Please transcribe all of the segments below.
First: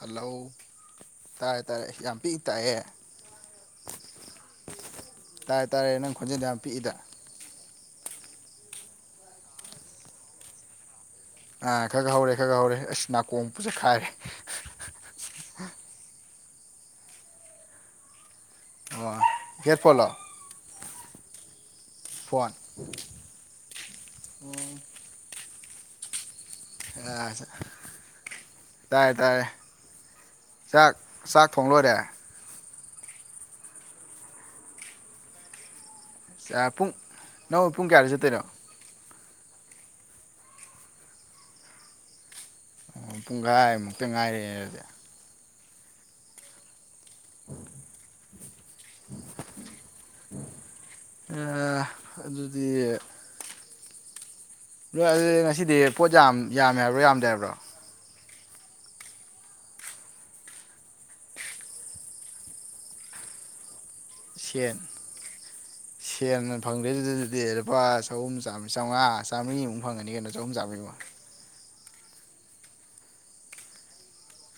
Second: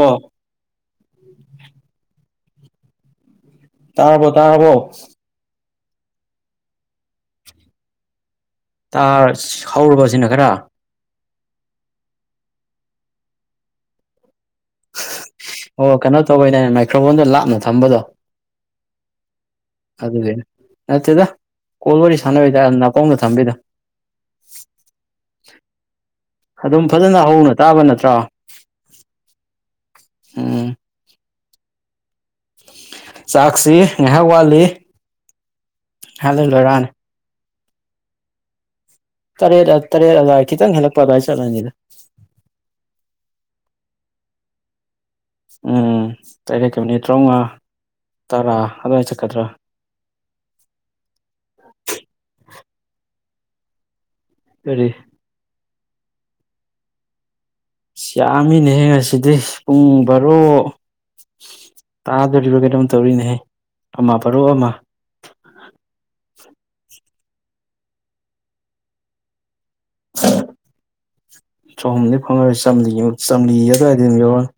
Hello ꯇꯥꯏꯌꯦ ꯇꯥꯏꯌꯦ ꯌꯥꯝ ꯄꯤꯛꯏ ꯇꯥꯏꯍꯦ ꯇꯥꯔꯕꯣ ꯇꯥꯔꯕꯣ ꯇꯥꯔꯦ ꯇꯥꯔꯦ ꯅꯪ ꯈꯣꯟꯖꯦꯜꯗꯨ ꯌꯥꯝ ꯄꯤꯛꯏꯗ ꯇꯥꯔ ꯍꯧꯔꯕ ꯁꯤꯅ ꯈꯔ ꯈꯒ ꯍꯧꯔꯦ ꯈꯒ ꯍꯧꯔꯦ ꯑꯁ ꯅꯥꯀꯣꯡ ꯕꯨ ꯁꯦꯒꯥꯏꯔꯦ ꯑꯣ ꯀꯩꯅꯣ ꯇꯧꯕꯩꯅꯦ ꯃꯥꯏꯀ꯭ꯔꯣꯐꯣꯟꯗꯣ ꯂꯥꯞꯅ ꯊꯝꯕꯗꯣ ꯑꯣ ꯍꯦꯠꯐꯣꯟꯂꯣ ꯑꯗꯨꯒꯤ ꯅꯠꯇꯦꯗ ꯀꯣꯜ ꯋꯥꯔꯤ ꯁꯥꯟꯅꯕꯩꯗ ꯅꯥꯀꯣꯡꯗ ꯊꯝꯕꯤꯗꯣ ꯑꯣ ꯑꯗꯨꯝ ꯑ ꯐꯖꯅ ꯍꯧꯅ ꯇꯥꯕ ꯅꯠꯇ꯭ꯔꯣ ꯇꯥꯏꯌꯦ ꯇꯥꯏꯌꯦ ꯎꯝ ꯆꯥꯛ ꯆꯥꯛ ꯊꯣꯡ ꯂꯣꯏꯔꯦ ꯆꯥꯛꯁꯤ ꯉꯥꯏꯍꯥꯛ ꯋꯥꯠꯂꯤ ꯉꯥꯏꯍꯥꯛ ꯂꯩ ꯂꯣꯏꯔꯛꯑꯅꯤ ꯄꯨꯡ ꯅꯪꯅ ꯄꯨꯡ ꯀꯌꯥꯗꯩꯩ ꯆꯠꯇꯣꯏꯅꯣ ꯇꯔꯦꯠ ꯇꯔꯦꯠ ꯑꯗꯥꯏ ꯈꯤꯇꯪ ꯍꯦꯜꯂꯛꯄ ꯑꯗꯨꯋꯥꯏ ꯆꯠꯂꯅꯤꯗ ꯑꯣ ꯄꯨꯡꯈꯥꯏꯃꯨꯛꯇ ꯉꯥꯏꯔꯦꯅꯦ ꯑꯗꯨꯗꯤ ꯎꯝ ꯇꯔꯦꯠꯀ ꯃꯤꯠꯅꯤꯠ ꯇꯔꯥꯃꯉꯥ ꯇꯔꯥ ꯑꯗꯨꯋꯥꯏ ꯆꯠꯀꯗ꯭ꯔꯥ ꯑꯗꯨꯗꯤ ꯎ ꯅꯣꯏ ꯉꯁꯤꯗꯤ ꯄꯣꯠ ꯌꯥꯝ ꯌꯥꯝꯃꯦ ꯍꯥꯏꯕ꯭ꯔꯣ ꯌꯥꯝꯗ꯭ꯔ ꯍꯥꯏꯕ꯭ꯔꯣ ꯑꯁ ꯌꯥꯝꯃꯤꯅꯦꯍꯌꯦ ꯉꯁꯤꯗꯤ ꯄꯨꯡ ꯕꯥꯔꯣ ꯇꯥꯗꯣꯔꯤꯕ ꯀꯩꯅꯣꯝ ꯇꯧꯔꯤꯅꯦꯍꯦ ꯑꯃ ꯕꯥꯔꯣ ꯑꯃ ꯁꯠ ꯁꯦꯝꯅ ꯐꯪꯗꯦꯗꯨꯗꯗꯨꯗꯤ ꯂꯨꯄꯥ ꯆꯍꯨꯝ ꯆ ꯆꯥꯝꯃꯉꯥ ꯆꯥꯝꯃꯔꯤꯃꯨꯛ ꯐꯪꯒꯅꯤ ꯀꯩꯅꯣ ꯆꯍꯨꯝ ꯆꯥꯝꯔꯤꯃꯨꯛ ꯆꯍꯨꯝꯗꯤ ꯐꯪꯉꯔꯣꯏ ꯆꯝ ꯆꯝꯂꯤꯒꯤ ꯑꯗꯨꯋꯥꯏꯗ ꯑꯗꯨꯝ ꯌꯥꯧꯔꯅꯤ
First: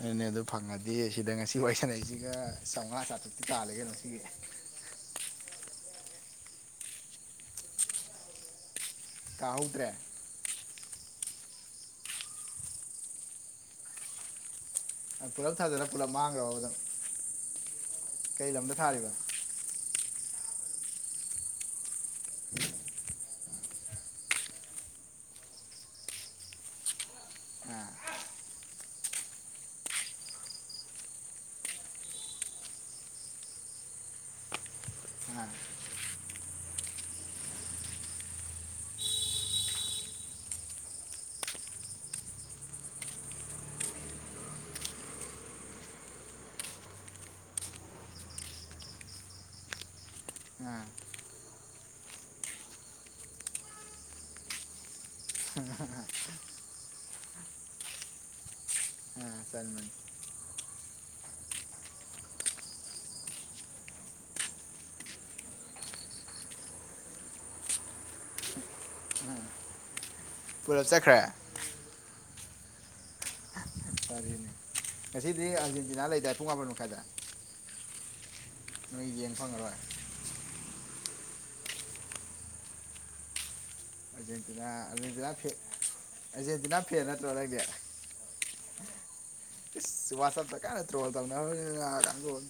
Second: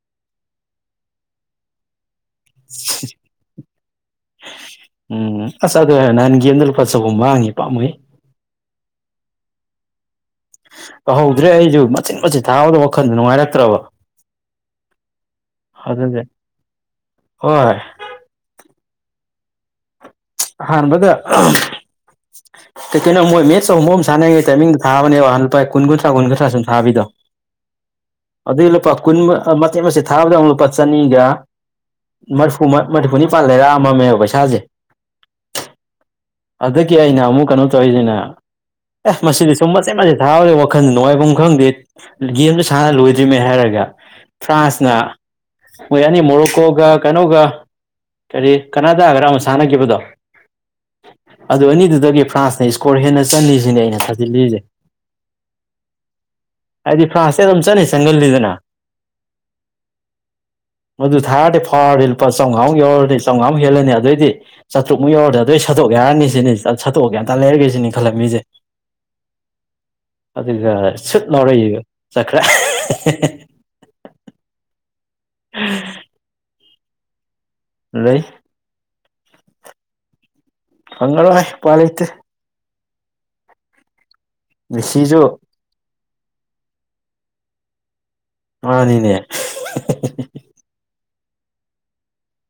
ꯑꯗꯨꯅꯦ ꯑꯗꯨꯣ ꯐꯪꯉꯗꯤ ꯁꯤꯗ ꯉꯁꯤ ꯋꯥꯔꯤꯁꯥꯟꯂꯛꯏꯁꯤꯒ ꯆꯥꯝꯃꯉꯥ ꯆꯥꯇ꯭ꯔꯨꯛꯇꯤ ꯇꯥꯜꯂꯒꯦ ꯉꯣ ꯁꯤꯒꯤ ꯎꯝ ꯑ ꯑꯗꯨ ꯅꯍꯥꯟꯒꯤꯦꯝꯗ ꯂꯨꯄꯥ ꯆꯍꯨꯝ ꯃꯥꯡꯉꯤ ꯄꯥꯝꯃꯩ ꯀꯥꯍꯧꯗ꯭ꯔꯦ ꯇꯧꯍꯧꯗ꯭ꯔꯦ ꯑꯩꯁꯨ ꯃꯆꯤꯠ ꯃꯆꯤꯠ ꯊꯥꯗꯕ ꯋꯥꯈꯜꯗꯣ ꯅꯨꯡꯉꯥꯏꯔꯛꯇ꯭ꯔꯕ ꯄꯨꯂꯞ ꯊꯥꯖꯜꯂꯒ ꯄꯨꯂꯞ ꯑꯗꯨꯒꯤ ꯃꯥꯡꯈꯔ꯭ ꯕ ꯑꯗꯣ ꯍꯣꯏ ꯀꯩ ꯂꯝꯗ ꯊꯥꯔꯤꯕ ꯑꯍꯥꯟꯕꯗ ꯀꯩꯀꯩꯅꯣ ꯃꯣꯏ ꯃꯦꯁ ꯑꯃ ꯁꯥꯟꯅꯩ ꯇꯥꯏꯃꯤꯡꯗ ꯊꯕꯅꯦꯕ ꯂꯨꯄꯥ ꯀꯨꯟ ꯀꯨꯟꯊ꯭ꯔꯥ ꯁꯨꯝ ꯊꯕꯤꯗꯣ ꯑꯥ ꯑꯗꯨꯏ ꯂꯨꯄꯥ ꯀꯨꯟ ꯃꯆꯦꯠ ꯃꯆꯦꯠ ꯊꯥꯕꯗ ꯑꯃꯨꯛ ꯂꯨꯄꯥ ꯆꯅꯤꯒ ꯃꯔꯐꯨ ꯃꯔꯐꯨꯅꯤ ꯄꯥꯟ ꯂꯩꯔꯛꯑꯝꯃꯕꯅꯦꯕ ꯄꯩꯁꯥꯁꯦ ꯑꯥ ꯑꯗꯨꯗꯒꯤ ꯑꯩꯅ ꯑꯃꯨꯛ ꯀꯩꯅꯣ ꯇꯧꯔꯤꯁꯤꯅꯦ ꯑꯦ ꯃꯁꯤꯗꯤ ꯁꯨꯝ ꯃꯆꯦꯠ ꯃꯆꯦꯠ ꯊꯥꯕꯁꯦ ꯋꯥꯈꯜ ꯅꯨꯡꯉꯥꯏꯕꯐꯝ ꯈꯪꯗꯦꯅ ꯒꯦꯝꯁꯨ ꯁꯥꯟꯅ ꯂꯣꯏꯗ꯭ꯔꯤꯃꯩ ꯍꯥꯏꯔꯒ ꯐ꯭ꯔꯥꯟꯁꯅ ꯃꯣꯏ ꯌꯥꯅꯤ ꯃꯣꯔꯣꯛꯀꯣꯒ ꯀꯩꯅꯣꯒ ꯀꯔꯤ ꯀꯅꯥ ꯇꯒꯔꯥ ꯑꯃ ꯁꯥꯟꯅꯈꯤꯕꯗꯣ ꯎꯝ ꯑꯗꯨ ꯑꯅꯤꯗꯨꯗꯒꯤ ꯐ꯭ꯔꯥꯟꯁꯅ ꯏꯁꯀꯣꯔ ꯍꯦꯟꯅ ꯆꯂꯤꯁꯤꯅꯦ ꯑꯩꯅ ꯊꯥꯖꯤꯜꯂꯤꯁꯦ ꯍꯥꯏꯗꯤ ꯐ꯭ꯔꯥꯟꯁꯁꯦ ꯑꯗꯨꯝ ꯆꯠꯅꯤ ꯆꯪꯒꯜꯂꯤꯗꯅ ꯑꯥ ꯆꯟꯕꯅꯤ ꯃꯗꯨ ꯊꯥꯔꯗꯤ ꯐꯥꯎꯔꯗꯤ ꯂꯨ ꯆꯥꯝꯉꯃꯨꯛ ꯌꯧꯔꯗꯤ ꯆꯥꯝꯉꯥꯨꯛ ꯍꯂꯅꯤ ꯑꯗꯨꯏꯗꯤ ꯆꯇꯨꯛꯨ ꯌꯧꯔꯗꯤ ꯑꯗꯨꯣꯏ ꯁꯠꯇꯣꯛ ꯌꯥꯔꯅꯤ ꯁꯤꯅꯤ ꯁꯠꯇꯣꯛꯑ ꯀꯩꯝꯇ ꯂꯩꯔꯒꯦ ꯁꯤꯅꯤ ꯈꯜꯂꯝꯃꯤꯁꯦ ꯑꯗꯨꯒ ꯄꯨꯂꯞ ꯆꯠꯈ꯭ꯔꯦ ꯁꯨꯠ ꯂꯧꯥꯎꯔꯛꯏ ꯆꯈ꯭ꯔꯥ ꯐꯔꯤꯅꯦ ꯉꯁꯤꯗꯤ ꯑꯥꯔꯖꯦꯟꯇꯤꯅꯥ ꯂꯩꯗꯥ ꯄꯨꯡ ꯃꯥꯄꯟ ꯃꯈꯥꯏꯗ ꯂꯩ ꯅꯣꯏ ꯌꯦꯟ ꯐꯪꯉꯔꯣꯏ ꯐꯪꯥꯏ ꯄꯂꯩꯇ ꯑꯦꯖꯦꯟꯇꯤꯅꯥ ꯃꯦꯁꯤꯁꯨ ꯑꯦꯖꯦꯟꯇꯤꯅꯥ ꯐ ꯑꯦꯖꯦꯟꯇꯤꯅꯥ ꯐꯦ ꯅꯠꯇ꯭ꯔꯣ ꯂꯩꯗꯤ ꯑꯅꯤꯅꯦ ꯋꯥꯁꯇ ꯀꯥꯏꯅ ꯇ꯭ꯔꯣꯜ ꯇꯧ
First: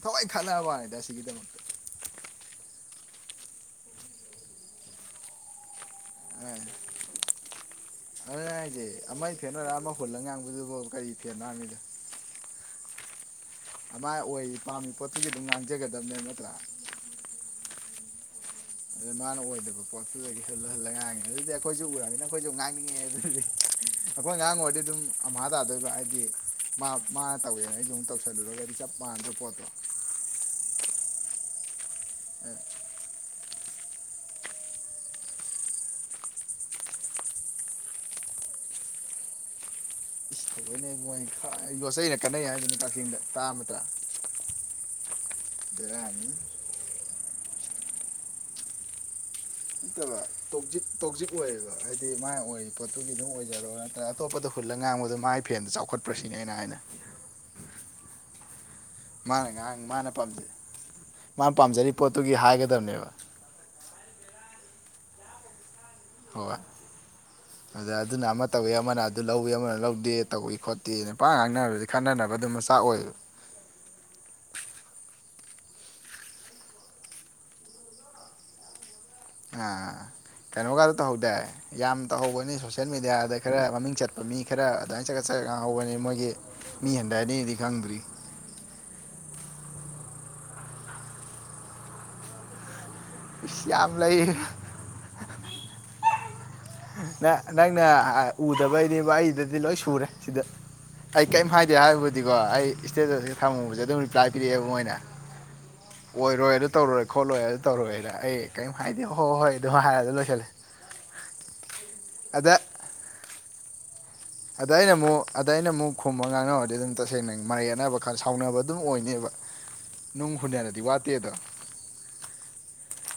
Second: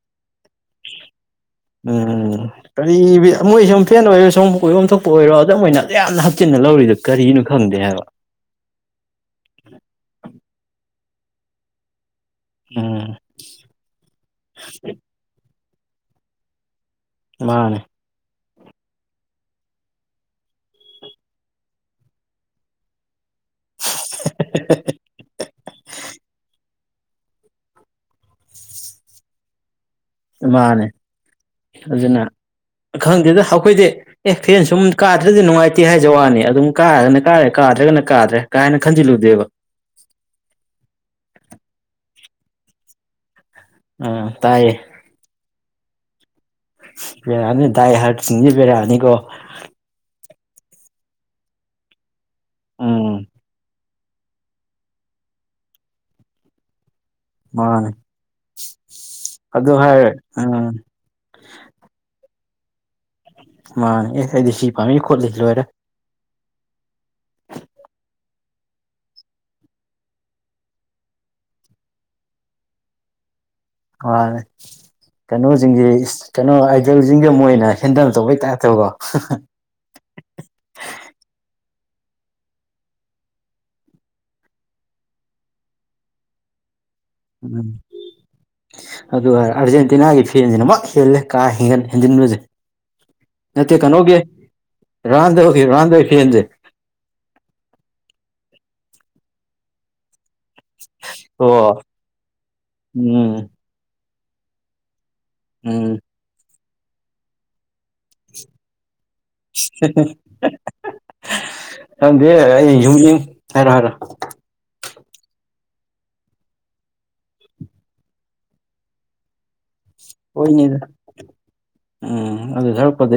ꯊꯋꯥꯏ ꯈꯟꯅꯅꯕꯅꯦꯗ ꯑꯁꯤꯒꯤꯗꯃꯛꯛꯇ ꯎꯝ ꯀ ꯃꯣꯏ ꯁꯨꯝ ꯐꯦꯟ ꯑꯣꯏꯔꯣ ꯁꯨꯝ ꯀꯣꯏꯐꯝꯝ ꯊꯣꯛꯄ ꯑꯣꯏꯔꯣ ꯑꯗꯨ ꯃ ꯑꯣꯏꯅ ꯌꯥꯝꯅ ꯍꯥꯞꯆꯤꯟꯅ ꯂꯧꯔꯤꯗ ꯀꯔꯤꯅꯣ ꯈꯪꯗꯦ ꯍꯥꯏꯕ ꯑꯗꯨ ꯍꯥꯏꯁꯦ ꯑꯃ ꯐꯦꯠꯅꯔ ꯑꯃ ꯍꯨꯜꯂꯒ ꯉꯥꯡꯕꯗꯨꯕ ꯀꯔꯤ ꯐꯦꯠꯅꯔꯝꯃꯤꯗ ꯎꯝ ꯑꯗꯨꯃꯥꯏ ꯑꯣꯏ ꯄꯥꯝꯃꯤ ꯄꯣꯠꯇꯨꯒꯤ ꯑꯗꯨꯝ ꯉꯥꯡꯖꯒꯗꯕꯅꯦꯕ ꯅꯠꯇ꯭ꯔꯥ ꯃꯥꯅꯦ ꯑꯗꯨꯗ ꯃꯥꯅ ꯑꯣꯏꯗꯕ ꯄꯣꯠꯇꯨ ꯑꯣꯏꯔꯁꯨ ꯂꯨꯍꯜꯂꯒ ꯉꯥꯡꯉꯦ ꯑꯗꯨꯗꯤ ꯑꯩꯈꯣꯏꯁꯨ ꯎꯔꯝꯅꯤꯅ ꯑꯩꯈꯣꯏꯁꯨ ꯉꯥꯡꯅꯤꯡꯉꯦ ꯑꯗꯨꯗꯤ ꯑꯩꯈꯣꯏ ꯑꯉꯥꯡ ꯑꯣꯏꯔꯗꯤ ꯑꯗꯨꯝ ꯑꯃ ꯇꯥꯗꯣꯏꯕ ꯍꯥꯏꯗꯤ ꯃꯥ ꯃꯥꯅ ꯇꯧꯋꯦꯅ ꯑꯩ ꯁ ꯑꯃꯨꯛ ꯇꯧꯁꯜꯂꯨꯔꯒꯗꯤ ꯆꯞ ꯃꯥꯟꯅꯗꯕ ꯄꯣꯠꯇꯣ ꯃꯥꯅꯦ ꯑꯗꯨꯅ ꯈꯪꯗꯦꯗ ꯑꯩꯈꯣꯏꯗꯤ ꯑꯦ ꯐꯦꯟ ꯁꯨꯝ ꯀꯥꯗ꯭ꯔꯗꯤ ꯅꯨꯡꯉꯥꯏꯇꯦ ꯍꯥꯏꯖ ꯋꯥꯅꯤ ꯑꯗꯨꯝ ꯀꯥꯔꯒꯅ ꯀꯥꯔꯦ ꯀꯥꯗ꯭ꯔꯒꯅ ꯀꯥꯗ꯭ꯔꯦ ꯀꯥꯏꯅ ꯈꯟꯖꯤꯜꯂꯨꯗꯦꯕ ꯑꯩꯣꯏ ꯃꯣꯏ ꯌꯣꯠꯆꯩꯅ ꯀꯥꯟꯅꯩ ꯍꯥꯏꯗꯅ ꯀꯛꯆꯤꯡꯗ ꯇꯥ ꯑꯃꯗ ꯑ ꯇꯥꯏꯌꯦ ꯑꯗꯨꯔ ꯍꯥꯏꯅꯤ ꯦꯔꯥ ꯍꯅꯤ ꯗꯗꯥꯏ ꯍꯥꯔ ꯆ ꯕꯔꯥ ꯍꯥꯅꯤꯀꯣ ꯅꯠꯇꯕ ꯇ ꯇꯣꯛꯖꯤꯛ ꯑꯣꯏꯌꯦꯦꯕ ꯍꯥꯏꯗꯤ ꯃꯥꯒꯤ ꯑꯣꯏꯔꯤ ꯄꯣꯠꯇꯨꯒꯤ ꯎꯝ ꯑꯗꯨꯝ ꯑꯣꯏꯖꯔꯣ ꯅꯠꯇ꯭ꯔꯒ ꯑꯇꯣꯞꯄꯗ ꯍꯨꯜꯂ ꯉꯥꯡꯕꯗꯣ ꯃꯥꯒꯤ ꯐꯦꯟꯗ ꯆꯥꯎꯈꯠꯄ꯭ꯔꯁꯤꯅꯦꯅ ꯍꯥꯏꯅ ꯃꯥ ꯃꯥꯅ ꯑꯗꯨ ꯉꯥꯡ ꯍꯥꯏꯔ ꯃꯥꯅ ꯄꯥꯝꯖꯩ ꯎꯝ ꯃꯥꯅ ꯄꯥꯝꯖꯔꯤꯕ ꯄꯣꯠꯇꯨꯒꯤ ꯍꯥꯏꯒꯗꯕꯅꯦꯕ ꯃꯥꯅꯦ ꯑꯦ ꯑꯩꯗꯤ ꯁꯤ ꯄꯥꯝꯃꯤ ꯈꯣꯠꯂꯤꯁꯤ ꯂꯣꯏꯔꯦ [inaudible] [inaudible] ꯑꯗ ꯑꯗꯨꯅ ꯑꯃ ꯇꯧꯋꯤ ꯑꯃꯅ ꯑꯗꯨ ꯂꯧꯏ ꯑꯃꯅ ꯂꯧꯗꯦ ꯇꯧꯏ ꯈꯣꯠꯇꯦ ꯅ ꯄꯥꯥꯛꯉꯥꯡ ꯉꯥꯡꯅꯔꯕꯗꯤ ꯈꯟꯅꯅꯕ ꯑꯗꯨꯝ ꯃꯆꯥꯛ ꯑꯣꯏꯌꯦꯕ ꯃꯥꯅꯤ ꯀꯩꯅꯣꯁꯤꯡꯁ ꯀꯩꯅꯣ ꯑꯥꯏꯗꯜꯁꯤꯡꯒ ꯃꯣꯏꯅ ꯍꯦꯟꯗꯜ ꯇꯧꯕꯩ ꯇꯥꯏꯞꯇꯕꯀꯣ ꯑꯥ ꯀꯩꯅꯣꯒꯗ ꯇꯧꯍꯧꯗꯦ ꯌꯥꯝ ꯇꯧꯍꯧꯕꯅꯤ ꯁꯣꯁꯦꯜ ꯃꯦꯗꯤꯌꯥꯗ ꯈꯔ ꯃꯃꯤꯡ ꯆꯠꯄ ꯃꯤ ꯈꯔ ꯑꯗꯨꯃꯥꯏꯅ ꯆꯒꯠꯆ ꯉꯥꯡꯍꯧꯕꯅꯤ ꯃꯣꯏꯒꯤ ꯃꯤ ꯍꯦꯟꯗꯥꯅꯤꯗꯤ ꯎꯝ ꯈꯪꯕꯔꯤ ꯑꯗꯨꯒ ꯑꯥꯔꯖꯦꯟꯇꯤꯅꯥꯒꯤ ꯐꯦꯟꯁꯤꯅꯨ ꯍꯦꯜꯂꯦ ꯀꯥ ꯍꯦꯟꯒꯟ ꯍꯦꯟꯖꯤꯟꯕꯁꯦ ꯏꯁ ꯅꯠꯇꯦ ꯌꯥꯝ ꯀꯩꯅꯣꯒꯤ ꯂꯩ ꯔꯥꯟꯗ ꯔꯥꯟꯗꯧ ꯐꯦꯟꯁꯦ ꯅ ꯅꯪꯅ ꯎꯗꯕꯩꯅꯦꯕ ꯑꯩꯗꯗꯤ ꯂꯣꯏ ꯁꯨꯔꯦ ꯁꯤꯗ ꯑꯩ ꯀꯔꯤꯝ ꯑꯣ ꯍꯥꯏꯗꯦ ꯍꯥꯏꯕꯨꯗꯤꯀꯣ ꯑꯩ ꯏꯁꯇꯦꯖ ꯎꯝ ꯑꯁꯤ ꯊꯝꯃꯨꯕꯁꯦ ꯑꯗꯨꯝ ꯔꯤꯄ꯭ꯂꯥꯏ ꯄꯤꯔꯛꯑꯦꯕ ꯃꯣꯏꯅ ꯎꯝ ꯑꯣꯏꯔꯣꯏ ꯑꯗꯨ ꯇꯧꯔꯣꯏ ꯈꯣꯠꯂꯣꯏ ꯑꯗꯨ ꯇꯧꯔꯣꯏꯅ ꯑꯩ ꯀꯔꯤꯝ ꯍꯥꯏꯗꯦ ꯍꯣꯏ ꯍꯣꯏ ꯑꯗꯨꯝ ꯍꯥꯏꯔꯒ ꯂꯣꯏꯁꯤꯜꯂꯦ ꯅꯗꯦ ꯑꯗ ꯑꯩ ꯌꯨꯝꯒꯤ ꯍꯥꯏꯔ ꯍꯥꯏꯔ ꯑꯗ ꯑꯩꯅ ꯑꯃꯨꯛ ꯑꯗ ꯑꯩꯅ ꯑꯃꯨꯛ ꯈꯨꯝꯕ ꯉꯥꯡꯅꯔꯗꯤ ꯑꯗꯨꯝ ꯇꯁꯦꯡꯅ ꯃꯔꯌꯦꯠꯅꯕ ꯈꯔ ꯁꯥꯎꯅꯕ ꯑꯗꯨꯝ ꯑꯣꯏꯅꯦꯕ ꯅꯨꯡ ꯍꯣꯏꯅꯦ ꯍꯨꯟꯅꯔꯗꯤ ꯋꯥꯠꯇꯦꯗꯣ ꯎꯝ ꯑꯗꯨꯗ ꯁꯔꯛꯄꯗ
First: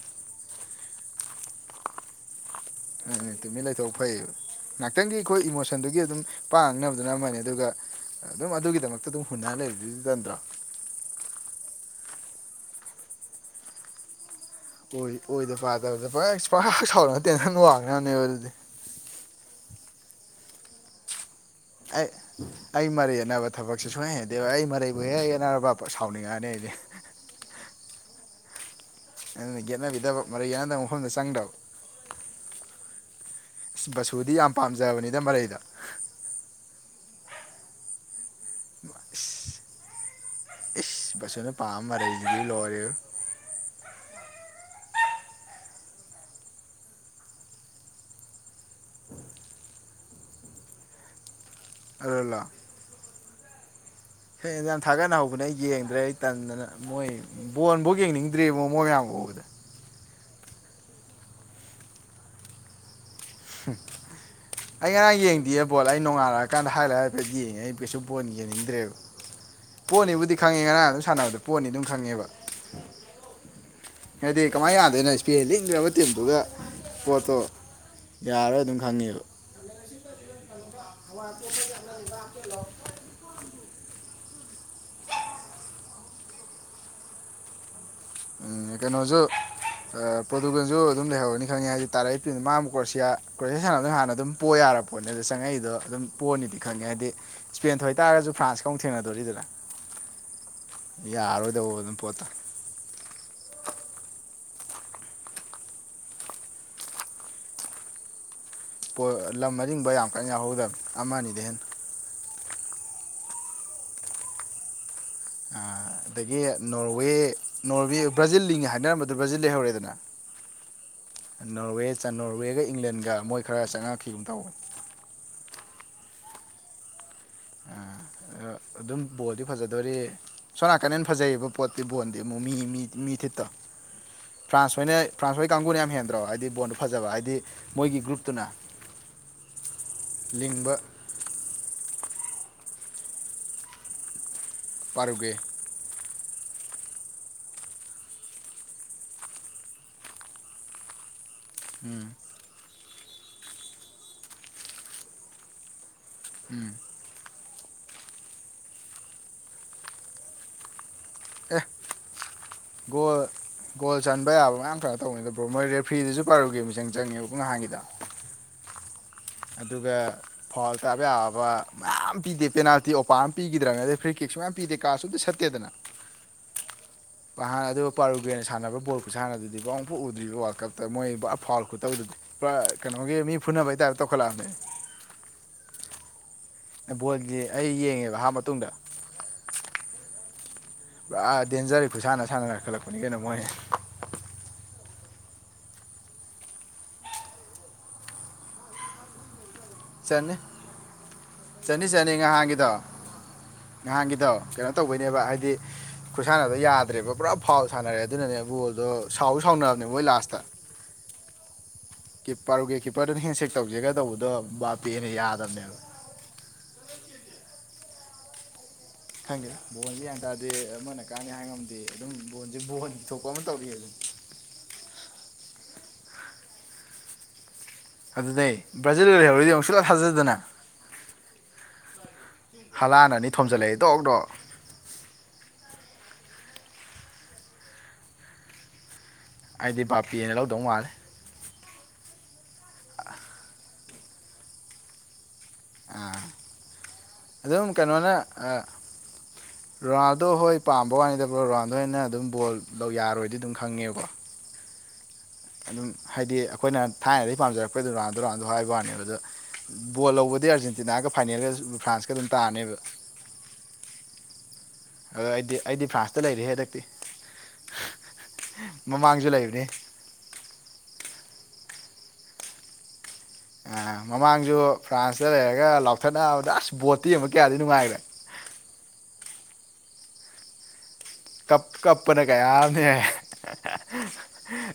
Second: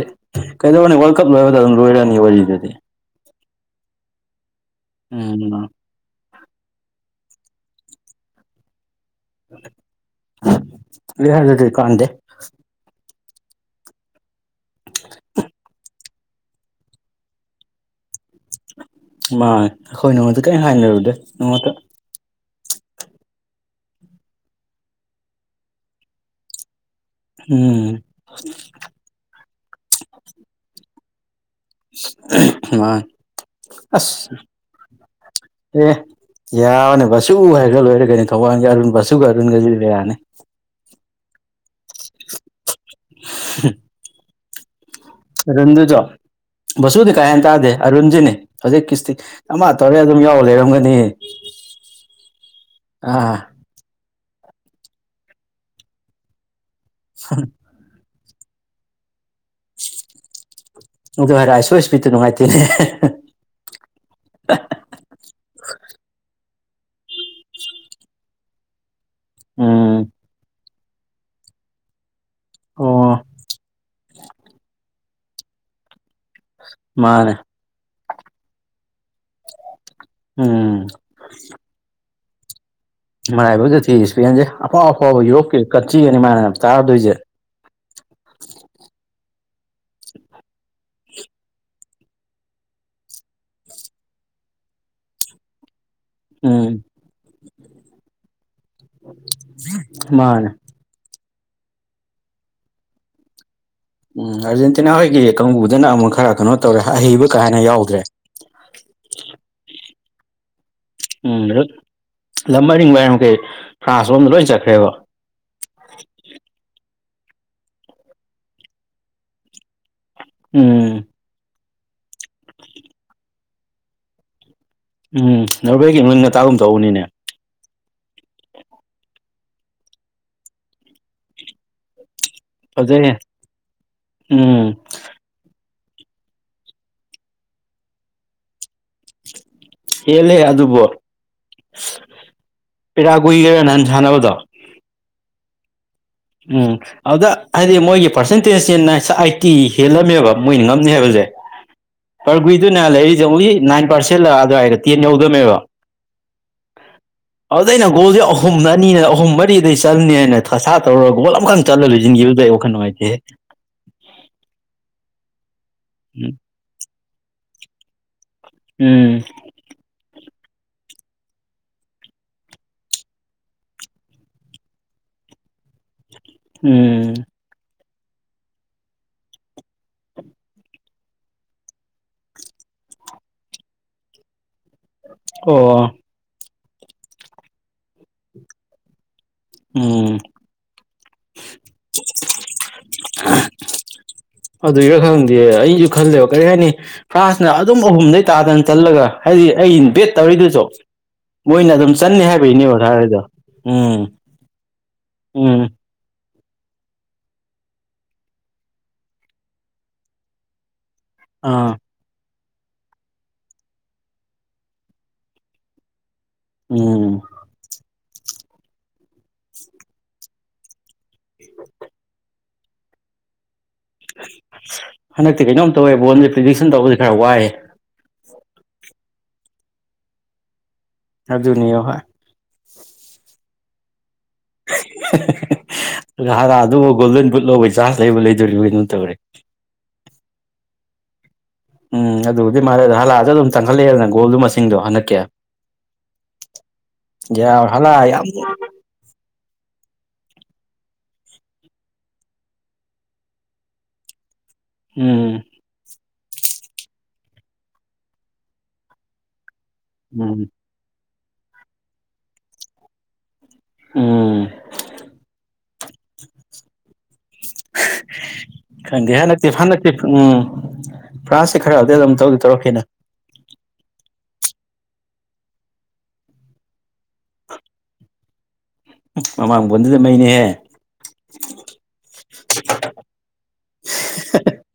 ꯀꯩꯅꯣꯅꯦ ꯋꯥꯔꯜ ꯀꯞ ꯂꯣꯏꯕꯗ ꯑꯗꯨꯝ ꯂꯣꯏꯔꯅꯤ ꯋꯥꯔꯤꯗꯗꯤ ꯎꯝ ꯎ ꯇꯨꯃꯤꯟꯅ ꯂꯩꯊꯣꯛ ꯐꯩꯌꯦ ꯉꯍꯥꯛꯇꯪꯒꯤ ꯑꯩꯈꯣꯏ ꯎꯝ ꯏꯃꯣꯁꯟꯗꯨꯒꯤ ꯒꯤ ꯑꯗꯨꯝ ꯄꯥꯡꯅꯕꯗꯨꯅ ꯑꯃꯅꯤ ꯑꯗꯨꯒ ꯑꯗꯨꯝ ꯑꯗꯨꯒꯤꯗꯃꯛꯇ ꯑꯗꯨꯝ ꯍꯨꯟꯅ ꯂꯩꯕꯗꯨꯗꯤ ꯇꯟꯗ꯭ꯔꯣ [unintelligible] ꯑꯣꯏꯗꯕ ꯄꯥꯗꯕꯗ ꯄꯔ ꯁꯥꯎꯔꯒ ꯇꯦꯟꯁꯟ ꯋꯥꯡꯅꯅꯦꯕ ꯑꯗꯨꯗꯤ ꯃꯥ ꯑꯩꯈꯣꯏ ꯅꯣꯡꯃꯗ ꯀꯔꯤꯝ ꯍꯥꯏꯅꯔꯨꯗꯦ ꯅꯣꯡꯃꯇ ꯑꯩ ꯑꯩ ꯃꯔꯩ ꯌꯦꯠꯅꯕ ꯊꯕꯛꯁꯦ ꯁꯨꯡꯍꯩ ꯍꯩꯅꯗꯦꯕ ꯑꯩ ꯃꯔꯩꯕꯨ ꯍꯦꯛ ꯌꯦꯠꯅꯔꯕ ꯁꯥꯎꯅꯤꯡꯉꯛꯑꯅꯤ ꯑꯩꯗꯤ ꯎꯝ [inaudible] ꯑꯗꯨꯅ ꯌꯦꯠꯅꯕꯤꯗꯕ ꯃꯔꯩ ꯌꯦꯠꯅꯕ ꯃꯐꯝꯗ ꯆꯪꯗꯕ [unintelligible] ꯕꯁꯨꯗꯤ ꯑꯁ ꯌꯥꯝ ꯄꯥꯝꯖꯕꯅꯤꯗ ꯃꯔꯩꯗ ꯌꯥꯅꯤ ꯕꯥꯁꯨꯨ ꯍꯥꯏꯒ꯭ꯔ ꯂꯣꯏꯔꯦ ꯀꯩꯅꯣ ꯊꯧꯕꯥꯜꯒꯤ ꯑꯔꯨꯟ ꯕꯥꯁꯨꯨꯒ ꯏꯁ ꯑꯔꯨꯟꯒꯁꯨ ꯌꯥꯅꯤ ꯏꯁ ꯕꯁꯨꯅ ꯄꯥꯝꯕ ꯃꯔꯩꯁꯤꯗꯤ ꯂꯣꯏꯔꯦ [inaudible] ꯑꯔꯨꯟꯗꯨꯖꯨ ꯕꯁꯨꯗꯤ ꯀꯥꯌꯥ ꯍꯥꯏꯅ ꯇꯥꯗꯦ ꯑꯔꯨꯟꯖꯤꯅꯦ ꯍꯧꯖꯤꯛ ꯀꯤꯁꯇꯤ ꯑꯃ ꯇꯧꯔꯦ ꯑꯗꯨꯝ ꯌꯥꯎꯔ ꯂꯩꯔꯝꯒꯅꯤ ꯑꯔꯨꯟꯂꯣ ꯑꯥ ꯍ ꯌꯦꯟꯁ ꯌꯥꯝ ꯊꯥꯒꯠꯅ ꯍꯧꯕꯅꯦ ꯑꯩ ꯌꯦꯡꯗ꯭ꯔꯦ ꯑꯩ ꯇꯟꯗꯅ ꯃꯣꯏ ꯕꯣꯟꯐꯧ ꯌꯦꯡꯅꯤꯡ ꯗꯔ꯭ꯦ ꯃꯣꯏ ꯌꯥꯝ ꯑꯗꯨ ꯍꯥꯏꯔ ꯑꯥꯏ ꯁꯣ ꯏꯁꯄꯤꯠꯇ ꯅꯨꯡꯉꯥꯏꯇꯦꯅꯦ ꯊꯦꯡꯌꯨ ꯑꯩ ꯉꯔꯥꯡ ꯌꯦꯡꯗꯦ ꯕꯣꯜ ꯑꯩ ꯅꯣꯡꯉꯥꯜꯂꯀꯥꯟꯗ ꯍꯥꯏ ꯂꯥꯏꯠ ꯌꯦꯡꯉꯦ ꯑꯩ ꯀꯩꯁꯨ ꯕꯣꯜ ꯌꯦꯡꯅꯤꯡꯗ꯭ꯔꯦꯕ ꯎꯝ ꯄꯣꯠꯅꯤꯕꯨꯗꯤ ꯈꯪꯉꯦ ꯉꯔꯥꯡ ꯑꯗꯨꯝ ꯁꯥꯟꯅꯕꯗ ꯄꯣꯅꯤ ꯑꯗꯨꯝ ꯈꯪꯉꯦꯕ ꯑꯣ ꯍꯥꯏꯗꯤ ꯀꯃꯥꯏꯅ ꯌꯥꯗꯣꯏꯅꯣ ꯏꯁꯄꯦꯟꯒꯤ ꯂꯤꯡꯈ꯭ꯔꯕ ꯇꯤꯝꯗꯨꯒ ꯄꯣꯠꯇꯣ ꯃꯥꯅꯦ ꯌꯥꯔꯔꯣꯏ ꯑꯗꯨꯝ ꯈꯪꯉꯦꯕ ꯎꯝ ꯣ ꯏꯕꯇ ꯂꯑꯣ ꯃꯔꯥꯏꯐꯥꯎꯗ ꯊꯤ ꯏꯁꯄꯦꯟꯁꯦ ꯑꯐꯥꯎ ꯑꯐꯥꯎꯕ ꯌꯨꯔꯣꯞꯀꯤ ꯀꯟꯇ꯭ꯔꯤꯒꯅꯤ ꯃꯥꯅ ꯆꯥꯔꯗꯣꯏꯁꯦ ꯎ ꯏꯩꯅꯣꯖꯁꯨ ꯄꯣꯗꯨꯒꯜꯁꯨ ꯑꯗꯨꯝ ꯂꯩꯍꯧꯔꯅꯤ ꯈꯪꯉꯤ ꯍꯥꯏꯖꯤꯗꯤ ꯇꯥꯔꯛꯏ ꯃꯥ ꯀꯣꯌꯥ ꯀꯣꯁꯤꯥꯟ ꯑꯗꯨꯝ ꯍꯥꯟꯅ ꯑꯗꯨꯝ ꯄꯣ ꯌꯥꯔꯕ ꯍꯣꯠꯅꯗ ꯆꯪꯉꯛꯏꯗꯣ ꯑꯗꯨꯝ ꯄꯣꯠꯅꯤꯗꯤ ꯎꯝ ꯈꯪꯉꯦ ꯍꯥꯏꯗꯤ ꯏꯁꯄꯦꯟ ꯊ ꯑꯣꯏꯇꯥꯥꯔꯒꯁꯨ ꯐ꯭ꯔꯥꯟꯁꯀ ꯑꯃꯨꯛ ꯊꯦꯡꯅꯗꯣꯔꯤꯗꯅ ꯃꯥꯅꯦ ꯌꯥꯔ ꯑꯣꯏꯗꯧꯕ ꯑꯗꯨꯝ ꯄꯣꯠꯇ ꯎꯝ ꯑꯥꯔꯖꯦꯟꯇꯤꯅꯥ ꯍꯣꯏꯒꯤ ꯀꯥꯡꯕꯨꯗꯅ ꯑꯃꯨꯛ ꯈꯔ ꯀꯩꯅꯣ ꯇꯧꯔꯦ ꯑꯍꯩꯕ ꯀꯥꯥꯏꯅ ꯌꯥꯎꯗ꯭ꯔꯦ ꯄ ꯂꯝ ꯑꯔꯤꯡꯕ ꯌꯥꯝ ꯀꯟꯅ ꯌꯥꯎꯍꯧꯗꯕ ꯎꯝꯗ ꯂꯝ ꯑꯔꯤꯡꯕ ꯃꯈꯩ ꯐ꯭ꯔꯥꯟꯁꯂꯣꯝꯗ ꯂꯣꯏ ꯆꯠꯈ꯭ꯔꯦꯕ ꯑꯗꯒꯤ ꯅꯣꯔꯋꯦ ꯅꯣꯔꯋꯦ ꯕ꯭ꯔꯥꯖꯤꯜ ꯂꯤꯡꯉꯦ ꯍꯥꯏꯅꯔꯝꯕꯗꯣ ꯕ꯭ꯔꯥꯖꯤꯜꯗ ꯂꯩꯍꯧꯔꯦꯗꯅ ꯎꯝ ꯅꯣꯔꯋꯦ ꯅꯣꯔꯋꯦꯒ ꯏꯪꯂꯦꯟꯒ ꯃꯣꯏ ꯈꯔ ꯆꯪꯉꯛꯈꯤꯕꯒꯨꯝ ꯇꯧꯋꯦ ꯎꯝ ꯅꯣꯔꯋꯦꯒꯤ ꯅꯣꯏ ꯉꯇꯥꯒꯨꯝ ꯇꯧꯕꯅꯤꯅꯦ ꯑ ꯑꯗꯨꯝ ꯕꯣꯜꯗꯤ ꯐꯖꯗꯣꯔꯤ ꯁꯣꯅꯥꯀꯗ ꯍꯅ ꯐꯖꯩꯌꯦꯕ ꯄꯣꯠꯇꯤ ꯕꯣꯜ ꯑꯃꯨ ꯃꯤ ꯐꯖꯩꯍꯦ ꯃꯤ ꯊꯤꯠꯇ ꯎꯝ ꯐ꯭ꯔꯥꯟꯁ ꯍꯣꯏꯅ ꯐ꯭ꯔꯥꯟꯁ ꯍꯣꯏꯒꯤ ꯀꯥꯡꯕꯨꯅ ꯌꯥꯝ ꯍꯦꯟꯗ꯭ꯔꯣ ꯍꯥꯏꯗꯤ ꯕꯣꯟꯗꯨ ꯐꯖꯕ ꯍꯥꯏꯗꯤ ꯃꯣꯏꯒꯤ ꯒ꯭ꯔꯨꯞꯇꯨꯅ ꯍꯦꯜꯂꯦ ꯂꯤꯡꯕ ꯑꯗꯨꯕꯨ ꯄꯦꯔꯥ ꯀꯨꯏꯒꯦꯔꯥ ꯅꯍꯥꯟ ꯁꯥꯟꯅꯕꯗꯣ ꯄꯥꯔꯨꯒꯦ꫰꫰ ꯎꯝ꯫ ꯑꯗꯨꯗ ꯍꯥꯏꯗꯤ ꯃꯣꯏꯒꯤ ꯄꯥꯔꯁꯦꯟꯇꯦꯖꯁꯦ ꯑꯥꯏꯇꯤ ꯍꯦꯜꯂꯝꯃꯦꯕ ꯃꯣꯏꯅ ꯉꯝꯅꯤ ꯍꯥꯏꯕꯁꯦ꯫ ꯎꯝ꯫ ꯄꯔꯒꯨꯏꯗꯨꯅ ꯂꯩꯔꯤꯁꯦ ꯑꯣꯡꯂꯤ ꯅꯥꯏꯟ ꯄꯥꯔꯁꯦꯟ ꯂ ꯑꯗꯨꯋꯥꯏꯗ ꯇꯦꯟ ꯌꯧꯗꯗꯝꯅꯦꯕ꯫ ꯎꯝ꯫ ꯑꯗꯨꯗ ꯑꯩꯅ ꯒꯣꯜꯁꯦ ꯑꯍꯨꯝ ꯑꯅꯤꯅ ꯑꯍꯨꯝ ꯃꯔꯤꯗꯩ ꯆꯜꯅꯦ ꯍꯥꯏꯅ ꯑꯁꯥ ꯇꯧ ꯒꯣꯠ ꯑꯦ ꯑꯃꯈꯀ ꯆꯠꯂ ꯂꯣꯏꯁꯤꯟꯈꯤꯕꯗ ꯑꯩ ꯋꯥꯈꯜ ꯅꯨꯡꯉꯇꯦ ꯒꯣꯜ ꯒꯣꯜ ꯆꯟꯕ ꯌꯥꯕ ꯃꯌꯥꯝ ꯈꯔ ꯇꯧꯅꯤꯗꯣ ꯕꯣ ꯃꯣꯏ ꯔꯦꯐ꯭ꯔꯤꯗꯁꯨ ꯄꯥꯔꯨ ꯒꯦꯝꯁ ꯆꯪꯉꯕꯣ ꯅꯍꯥꯟꯒꯤꯗ ꯎꯝ ꯑꯗꯨꯒ ꯐꯥꯎꯜ ꯇꯥꯕ ꯌꯥꯕ ꯃꯌꯥꯝ ꯄꯤꯗꯦ ꯄꯦꯅꯥꯜꯇꯤ ꯑꯣꯄꯥ ꯑꯃ ꯄꯤꯈꯤꯗ꯭ꯔꯕꯅꯤ ꯑꯩ ꯐ꯭ꯔꯤ ꯀꯦꯛꯛꯁꯨ ꯃꯌꯥꯝ ꯄꯤꯗꯦ ꯀꯥꯔꯁꯨ ꯑꯝ ꯁꯠꯇꯦꯗꯅ ꯎꯝ ꯥꯟ ꯑꯗꯨ ꯄꯥꯔꯨ ꯒꯦꯦꯟꯅꯥꯟꯅꯕ ꯕꯣꯜ ꯈꯨꯠꯁꯥꯟꯅꯗꯨꯗꯤꯥꯎꯨꯐꯣꯛ ꯎꯗ꯭ꯔꯤꯕ ꯋꯥꯔꯜ ꯀꯞꯇ ꯃꯣꯏ ꯑ ꯐꯥꯎꯔ ꯈꯨꯣꯠꯇꯧꯗꯗꯤ ꯄꯨꯔꯥ ꯀꯩꯅꯣꯒꯤ ꯃꯤ ꯐꯨꯅꯕꯩ ꯇꯥꯏꯞꯇ ꯇꯧꯈꯠꯂꯛꯑꯝꯅꯦ꯫ ꯑꯣ꯫ ꯕꯣꯜꯗꯤ ꯑꯩ ꯌꯦꯡꯉꯦꯕ ꯍꯥꯞ ꯃꯇꯨꯡꯗ꯫ ꯎꯝ꯫ ꯄꯨꯔꯥ ꯗꯦꯟꯖꯔꯦ ꯑꯩꯈꯣꯏꯁꯥꯅ ꯁꯥꯟꯅ ꯉꯈꯠꯂꯛꯄꯅꯤ ꯀꯩꯅꯣ ꯃꯣꯏ꯫ ꯑꯗꯨꯔ ꯈꯪꯗꯦ ꯑꯩꯁꯨ ꯈꯜꯗꯦꯕ ꯀꯔꯤ ꯍꯥꯏꯅꯤ꯫ ꯐ꯭ꯔꯥꯟꯁꯅ ꯑꯗꯨꯝ ꯑꯍꯨꯝꯗꯩ ꯇꯥꯗꯅ ꯆꯜꯂꯒ ꯍꯥꯏꯗꯤ ꯑꯩ ꯕꯦꯠ ꯇꯧꯔꯤꯗꯨꯁꯨ꯫ ꯃꯣꯏꯅ ꯆꯅꯤ ꯑꯗꯨꯝ ꯆꯠꯅꯤ ꯆꯟꯅꯤ ꯉꯍꯥꯟꯒꯤꯗꯣ ꯍꯥꯏꯕꯒꯤꯅꯦꯕ ꯊꯥꯔꯤꯗꯣ ꯎꯝ ꯉꯍꯥꯟꯒꯤꯗꯣ ꯀꯩꯅꯣ ꯇꯧꯕꯩꯅꯦꯕ ꯍꯥꯏꯗꯤ꯫ ꯎꯝ ꯈꯨꯠꯁꯥꯟꯅꯗ ꯌꯥꯗ꯭ꯔꯦꯕ ꯄꯨꯔꯥ ꯐꯥꯎ ꯁꯥꯟꯅꯔꯦ ꯑꯗꯨꯅꯅꯦ ꯕꯣꯜꯗꯣ ꯁꯥꯎ ꯁꯥꯎꯅꯕꯅꯦ ꯃꯣꯏ ꯂꯥꯁꯇ꯫ ꯑꯥ꯫ ꯄꯔꯨꯒꯦꯠ ꯀꯤꯞꯄꯔꯗꯨꯅ ꯍꯦꯟꯁꯦꯛ ꯇꯧꯖꯦꯒ ꯇꯧꯕꯗꯣ ꯕꯥꯄꯦꯅ ꯌꯥꯗꯝꯅꯦꯕ꯫ ꯎꯝ꯫ ꯈꯪꯗꯦ ꯕꯣꯟꯁꯦꯒ꯭ꯌꯥꯟ ꯇꯥꯗꯦ ꯑꯃꯅ ꯀꯥꯟꯅꯤ ꯍꯥꯏ ꯉꯝꯗꯦ ꯑꯗꯨꯝ ꯕꯣꯟꯁꯦ ꯕꯣꯟ ꯊꯣꯛꯄ ꯑꯃ ꯇꯧꯔꯤ ꯑꯗꯨꯅꯤ꯫ ꯍꯟꯗꯛꯇꯤ ꯀꯩꯅꯣꯝ ꯇꯧꯋꯦ ꯕꯣꯟꯁꯦ ꯄ꯭ꯔꯤꯗꯤꯛꯁꯟ ꯇꯧꯕꯁꯤ ꯈꯔ ꯋꯥꯏꯑꯦ꯫ ꯑꯗꯨꯗ ꯕ꯭ꯔꯥꯖꯤꯜꯗ ꯂꯩꯍꯧꯔꯤꯗꯣ ꯁꯨꯡꯊꯥ ꯊꯥꯖꯗꯅ꯫ ꯑꯗꯨꯅꯦꯌꯣ꯫ ꯍꯂꯥꯟꯅꯅꯤ ꯊꯣꯝꯖꯤꯜꯂꯛꯑꯦ ꯗꯣꯛ ꯗꯣꯛ꯫ ꯍꯥꯔꯥ ꯑꯗꯨꯕꯨ ꯒꯣꯜꯗꯟ ꯕꯨꯠ ꯂꯧꯕꯩ ꯆꯥꯟꯁ ꯂꯩꯕꯨ ꯂꯩꯗꯣꯔꯤꯕ ꯀꯩꯅꯣꯝ ꯇꯧꯔꯦ꯫ ꯑꯩꯗꯤ ꯕꯥꯞꯄꯦꯅ ꯂꯧꯗꯧ ꯃꯥꯜꯂꯦ꯫ ꯎꯝ ꯑꯗꯨꯕꯨꯗꯤ ꯃꯥꯥꯏꯂꯦ ꯑꯗꯨ ꯍꯂꯟꯑꯁꯨ ꯑꯗꯨꯝ ꯇꯪꯈꯠꯂꯛꯑꯦꯗꯅ ꯒꯣꯜꯗꯨ ꯃꯁꯤꯡꯗꯣ ꯍꯟꯗꯛꯀꯤ ꯑꯥ ꯑꯗꯨꯝ ꯌꯥꯎꯔꯦ ꯍꯥꯂꯥ ꯀꯩꯅꯣꯅ ꯌꯥꯝ ꯔꯣꯅꯥꯜꯗꯣ ꯍꯣꯏ ꯄꯥꯝꯕ ꯋꯥꯅꯤꯗ ꯔꯤꯅꯥꯜꯗꯣ ꯍꯣꯏꯅ ꯑꯗꯨꯝ ꯕꯣꯜ ꯌꯥꯔꯣꯏꯗꯤ ꯑꯗꯨꯝ ꯈꯪꯉꯦꯕ ꯎꯝ ꯑꯗꯨꯝ ꯍꯥꯏꯗꯤ ꯑꯩꯈꯣꯏꯅ ꯊꯥꯏꯅꯗꯒꯤ ꯄꯥꯝꯖꯔꯛꯄꯩ ꯔꯣꯅꯥꯜꯗꯣ- ꯔꯣꯅꯥꯜꯗꯣ ꯍꯥꯏꯕ ꯋꯥꯅꯦ ꯑꯗꯨꯗ ꯕꯣꯜ ꯎꯝ ꯂꯧꯕꯗꯤ ꯑꯥꯔꯖꯦꯟꯇꯤꯅꯥꯒ ꯐꯥꯏꯅꯦꯜꯒ ꯐ꯭ꯔꯥꯟꯁꯀ ꯑꯗꯨꯝ ꯇꯥꯔꯅꯦꯕ ꯎꯝ ꯑ ꯑꯩꯗꯤ ꯑꯩꯗꯤ ꯐ꯭ꯔꯥꯟꯁꯇ ꯂꯩꯔꯦ ꯍꯟꯗꯛꯇꯤ ꯈꯪꯗꯦ ꯃꯃꯥꯡꯁꯨ ꯍꯟꯗꯥꯛꯇꯤ ꯂꯩꯕꯅꯤ ꯍꯟꯗꯥꯛ꯫ ꯎꯝ ꯐ꯭ꯔꯥꯟꯁꯦ ꯈꯔ ꯗꯤ ꯑꯗꯨꯝ ꯇꯧꯗꯤ ꯇꯧꯔꯛꯈꯤꯅꯤ꯫ ꯑ ꯃꯃꯥꯡꯁꯨ ꯐ꯭ꯔꯥꯟꯁꯇ ꯂꯩꯔꯒ ꯂꯥꯎꯊꯠꯅꯕꯗ ꯑꯁ ꯕꯣꯠꯇ ꯌꯦꯡꯕꯗꯤ ꯀꯌꯥꯗꯤ ꯅꯨꯡꯉꯥꯏꯈ꯭ꯔꯦ꯫ ꯃꯃꯥꯡꯕꯣꯟꯗꯨꯗꯤ ꯃꯩꯅꯤꯍꯦ꯫ ꯀꯞ ꯀꯞꯄꯅꯦ ꯀꯌꯥ ꯑꯃꯅꯦ꯫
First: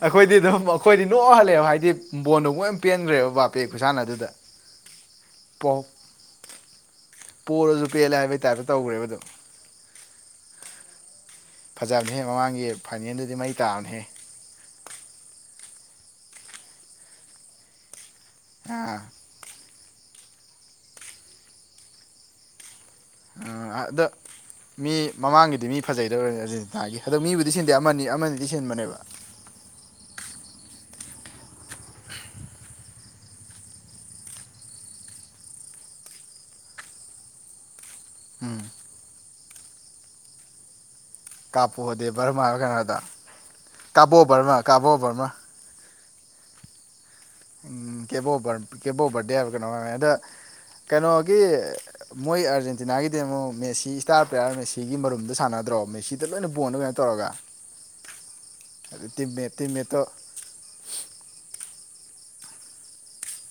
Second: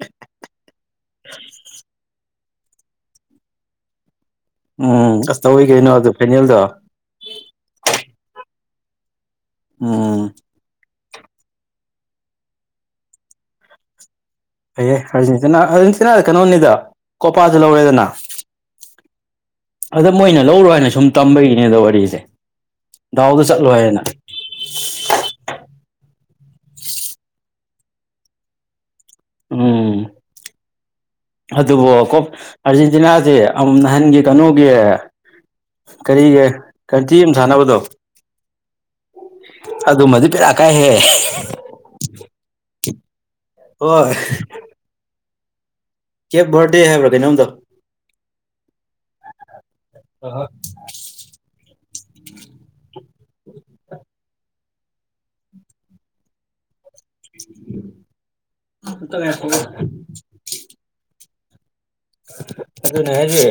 ꯑꯩꯈꯣꯏꯗꯤ ꯑꯗꯨꯝ ꯑꯩꯈꯣꯏꯗꯤ ꯅꯣꯛ ꯍꯜꯂꯛꯑꯦꯕ ꯍꯥꯏꯗꯤ ꯕꯣꯟꯗꯨ ꯑꯃꯨꯛ ꯍꯦꯟꯅ ꯄꯦꯟꯈ꯭ꯔꯦꯕ ꯕꯥꯄꯦꯒꯤ ꯈꯨꯁꯥꯟꯅ ꯑꯗꯨꯗ꯫ ꯎꯝ ꯑꯁ ꯇꯧꯋꯏ ꯀꯩꯅꯣ ꯑꯗꯨ ꯐꯥꯏꯅꯦꯜꯗꯣ꯫ ꯄꯣꯔꯔꯁꯨ ꯄꯦꯜꯂꯦ ꯍꯥꯏꯕꯩ ꯇꯥꯏꯞꯇ ꯇꯧꯈ꯭ꯔꯦꯕꯗꯣ꯫ ꯎꯝ ꯐꯖꯕꯅꯦꯍꯦ ꯃꯃꯥꯡꯒꯤ ꯐꯥꯏꯅꯦꯜꯗꯨꯗꯤ ꯃꯩ ꯇꯥꯕꯅ ꯍꯦ ꯐꯩꯌꯦ ꯑꯔꯖꯦꯟꯇꯤꯅꯥ- ꯑꯥꯔꯖꯦꯟꯇꯤꯅꯥ ꯀꯩꯅꯣꯅꯤꯗ ꯀꯣꯄꯥꯁꯨ ꯂꯧꯔꯦꯗꯅ ꯍ ꯑꯗ ꯃꯣꯏꯅ ꯂꯧꯔꯣ ꯍꯥꯏꯅ ꯁꯨꯝ ꯇꯝꯕꯒꯤꯅꯦ ꯑꯗꯣ ꯋꯥꯔꯤꯁꯦ ꯗꯥꯎꯗ ꯑꯥ ꯆꯠꯂꯣ ꯍꯥꯏꯅ ꯑꯗꯣ ꯃꯤ ꯃꯃꯥꯡꯒꯤꯗꯤ ꯃꯤ ꯐꯖꯩꯗꯧꯔꯅꯤ ꯑꯔꯖꯦꯟꯇꯤꯅꯥꯒꯤ ꯑꯗꯣ ꯃꯤꯕꯨꯗꯤ ꯁꯤꯟꯗꯦ ꯑꯃꯅꯤ ꯑꯃꯅꯤꯗꯤ ꯁꯤꯟꯕꯅꯦꯕ ꯎꯝ ꯑꯗꯨꯕꯨ ꯀ ꯑꯔ ꯖꯤꯅꯥꯁꯦ ꯑꯃꯨꯛ ꯅꯍꯥꯟꯒꯤ ꯀꯩꯅꯣꯒꯤ ꯀꯔꯤꯒ ꯀꯟꯇꯤ ꯑꯃ ꯁꯥꯟꯅꯕꯗꯣ ꯎꯝ ꯑꯗꯨꯃꯗꯨ ꯕꯦꯔꯥ ꯀꯥꯏꯍꯦ ꯍꯥꯥꯞꯄꯨꯗꯦ ꯕꯔꯃꯥ ꯍꯥꯏꯕ ꯀꯩꯅꯣꯗ ꯍꯣꯏ ꯀꯥꯕꯣ ꯕꯔꯃ ꯀꯥꯕꯣ ꯕꯔꯃꯥ ꯀꯦꯞ ꯕꯔꯗꯦ ꯍꯥꯏꯕ꯭ꯔꯒꯩꯅꯣꯝꯗ ꯎꯝ ꯀꯦꯄꯣꯕꯔ ꯀꯄꯣꯕꯔꯗꯤ ꯍꯥꯏꯕ ꯀꯩꯅꯣꯅꯤ ꯑꯗ ꯀꯩꯅꯣꯒꯤ ꯃꯣꯏ ꯑꯥꯔꯖꯦꯟꯇꯤꯅꯥꯒꯤꯗꯤ ꯑꯃꯨꯛ ꯃꯦꯁꯤ ꯏꯁꯇꯥꯔ ꯄ꯭ꯂꯦꯌꯥꯔ ꯃꯦꯁꯤꯒꯤ ꯃꯔꯨꯝꯗ ꯁꯥꯟꯅꯗ꯭ꯔꯣ ꯃꯦꯁꯤꯗ ꯂꯣꯏꯅ ꯕꯣꯟ ꯇꯧꯔꯒ ꯇ ꯇꯤꯝꯃꯦꯠꯇꯣ ꯑꯗꯨꯅꯖꯤ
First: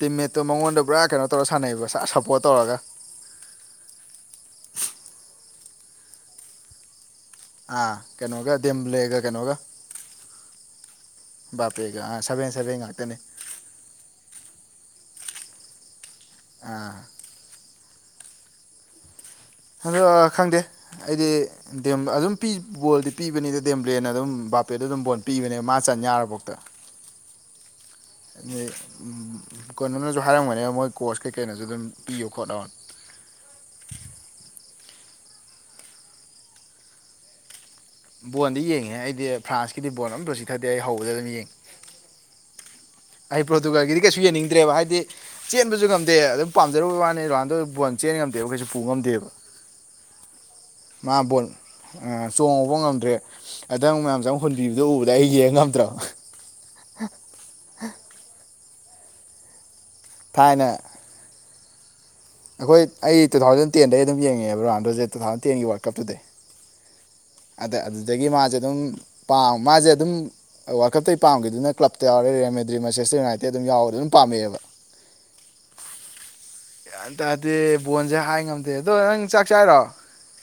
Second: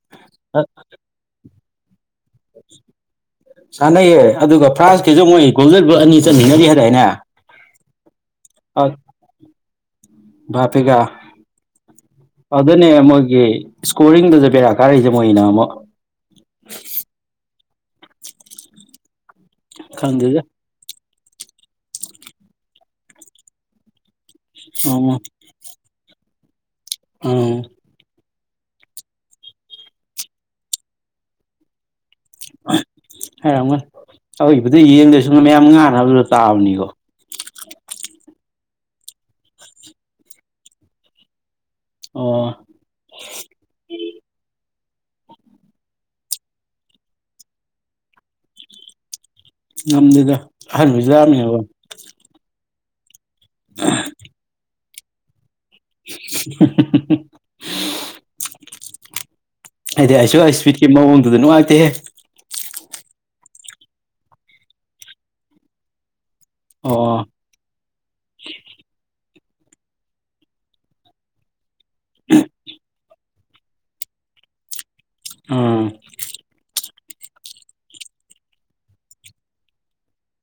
ꯇꯤꯝꯃꯦꯠꯇꯣ ꯃꯉꯣꯟꯗ ꯄꯨꯔꯥ ꯀꯩꯅꯣ ꯇꯧꯔ ꯁꯥꯟꯅꯩꯔꯤꯕ꯭ꯔꯥ ꯁꯞꯄꯣꯔꯠ ꯇꯧꯔꯒ ꯁꯥꯟꯅꯩꯌꯦ ꯑꯗꯨꯒ ꯐ꯭ꯔꯥꯟꯁꯀꯤꯁꯨ ꯃꯣꯏ ꯒꯣꯜꯗꯔ ꯑꯅꯤ ꯆꯠꯃꯤꯟꯅꯔꯤ ꯍꯥꯏꯔꯏꯅꯦ ꯑꯥ ꯀꯩꯅꯣꯒ ꯗꯦꯝ꯭ꯂꯦꯒ ꯀꯩꯅꯣꯒ ꯕꯥꯄꯤꯒ ꯕꯥꯄꯦꯒ ꯁꯕꯦ ꯑꯗꯨꯅꯦ ꯃꯣꯏꯒꯤ ꯏꯁꯀꯣꯔꯤꯡꯗꯨꯁꯨ ꯕꯦꯔꯥ ꯀꯥꯔꯛꯏꯁꯦ ꯃꯣꯏꯅ ꯑꯃꯨꯛ ꯑ ꯑꯗꯣ ꯈꯪꯗꯦꯗ ꯈꯪꯗꯦ ꯑꯩꯗꯤ ꯑꯗꯨꯝ ꯕꯣꯜꯗꯤ ꯄꯤꯕꯅꯤꯗ ꯗꯦꯝꯕ꯭ꯂꯦꯅ ꯑꯗꯨꯝ ꯕꯥꯄꯦꯗ ꯑꯗꯨꯝ ꯎꯝ ꯕꯣꯟ ꯄꯤꯕꯅꯦꯕ ꯃꯥ ꯆꯟ ꯌꯥꯔꯕꯧꯗ ꯎꯝ ꯑ ꯀꯣꯅꯣꯅꯁꯨ ꯍꯥꯏꯔꯝꯒꯅꯦꯕ ꯃꯣꯏ ꯀꯣꯔꯁ ꯀꯩꯀꯩꯅꯣꯁꯨ ꯑꯗꯨꯝ ꯄꯤꯌꯨ ꯈꯣꯠꯅꯣ ꯍꯥꯏꯔꯝꯒꯅꯤ ꯑꯩꯈꯣꯏꯕꯨꯗꯤ ꯌꯦꯡꯗꯁꯨ ꯃꯌꯥꯝ ꯉꯥꯅꯕꯗ ꯇꯥꯕꯅꯤꯀꯣ ꯕꯣꯟꯜꯗꯤ ꯌꯦꯡꯉꯦ ꯑꯩꯗꯤ ꯐ꯭ꯔꯥꯟꯁꯀꯤꯗꯤ ꯕꯣꯜ ꯑꯃꯇ ꯆꯤꯊꯗꯦ ꯑꯩ ꯍꯧꯕꯗ ꯑꯗꯨꯝ ꯌꯦꯡꯉꯦ ꯑꯣ ꯑꯩ ꯄ꯭ꯔꯣꯇꯨꯒꯥꯜꯒꯤꯗꯤ ꯀꯩꯁꯨ ꯌꯦꯡꯅꯤꯡꯗ꯭ꯔꯦꯕ ꯍꯥꯏꯗꯤ ꯆꯦꯟꯕꯁꯨ ꯉꯝꯗꯦ ꯑꯗꯨꯝ ꯄꯥꯝꯖꯔꯨꯕ ꯋꯥꯅꯤ ꯔꯍꯥꯟꯗꯣ ꯆꯦꯟ ꯉꯝꯗꯦꯕ ꯀꯩꯁꯨ ꯄꯨ ꯉꯝꯗꯦꯕ ꯉꯝꯗꯦꯗ ꯑꯍꯟ ꯃꯥ ꯕꯣꯜ ꯑꯣꯏꯁꯤꯜꯂꯛꯑꯕꯅꯤꯅꯀꯣ ꯆꯣꯡꯍꯧꯕ ꯉꯝꯗ꯭ꯔꯦ ꯈꯤꯗꯪ ꯃꯌꯥꯝꯆꯡ ꯑꯃꯨꯛ ꯍꯨꯟꯕꯤꯌꯨ ꯂ ꯎꯕꯗ ꯑꯩ ꯌꯦꯡ ꯉꯝꯇ꯭ꯔꯣ [unintelligible] ꯑꯩꯗꯤ ꯊꯥꯏꯅ ꯑꯩꯁꯣꯏꯁꯄꯤꯠꯀꯤ ꯃꯑꯣꯡꯗꯨꯗ ꯅꯨꯡꯉꯥꯏꯇꯦꯍꯦ ꯑꯩꯈꯣꯏ ꯑꯩ ꯇꯨ ꯊꯥꯎꯖꯟ ꯇꯦꯟꯗꯩ ꯑꯗꯨꯝ ꯌꯦꯡꯉꯦ ꯔꯣꯅꯥꯟꯗꯣꯁꯦ ꯇꯨ ꯊꯥꯎꯖꯟ ꯇꯦꯟꯒꯤ ꯋꯥꯔꯜ ꯀꯞꯇꯨꯗꯩ ꯑꯣ ꯑꯗ ꯑꯗꯨꯗꯒꯤ ꯃꯥꯁꯦ ꯑꯗꯨꯝ ꯄꯥ ꯃꯥꯁꯦ ꯑꯗꯨꯝ ꯋꯥꯜꯀꯞꯇꯩ ꯄꯥꯝꯈꯤꯗꯨꯅ ꯀ꯭ꯂꯞ ꯧꯔꯦ ꯔꯦꯃꯦꯗ꯭ꯔꯤ ꯃꯁꯦꯁꯇ ꯌꯨꯅꯥꯏꯇꯦ ꯑꯗꯨꯝꯎꯔꯦ ꯑꯗꯨꯝ ꯄꯥꯝꯃꯛꯑꯦꯕ ꯎꯝ ꯒꯌꯥꯟ ꯇꯥꯗꯦ ꯕꯣꯟꯁꯦ ꯍꯥꯏ ꯉꯝꯗꯦ ꯑꯗꯣ ꯅꯪ ꯆꯥꯛ ꯆꯥꯏꯔꯣ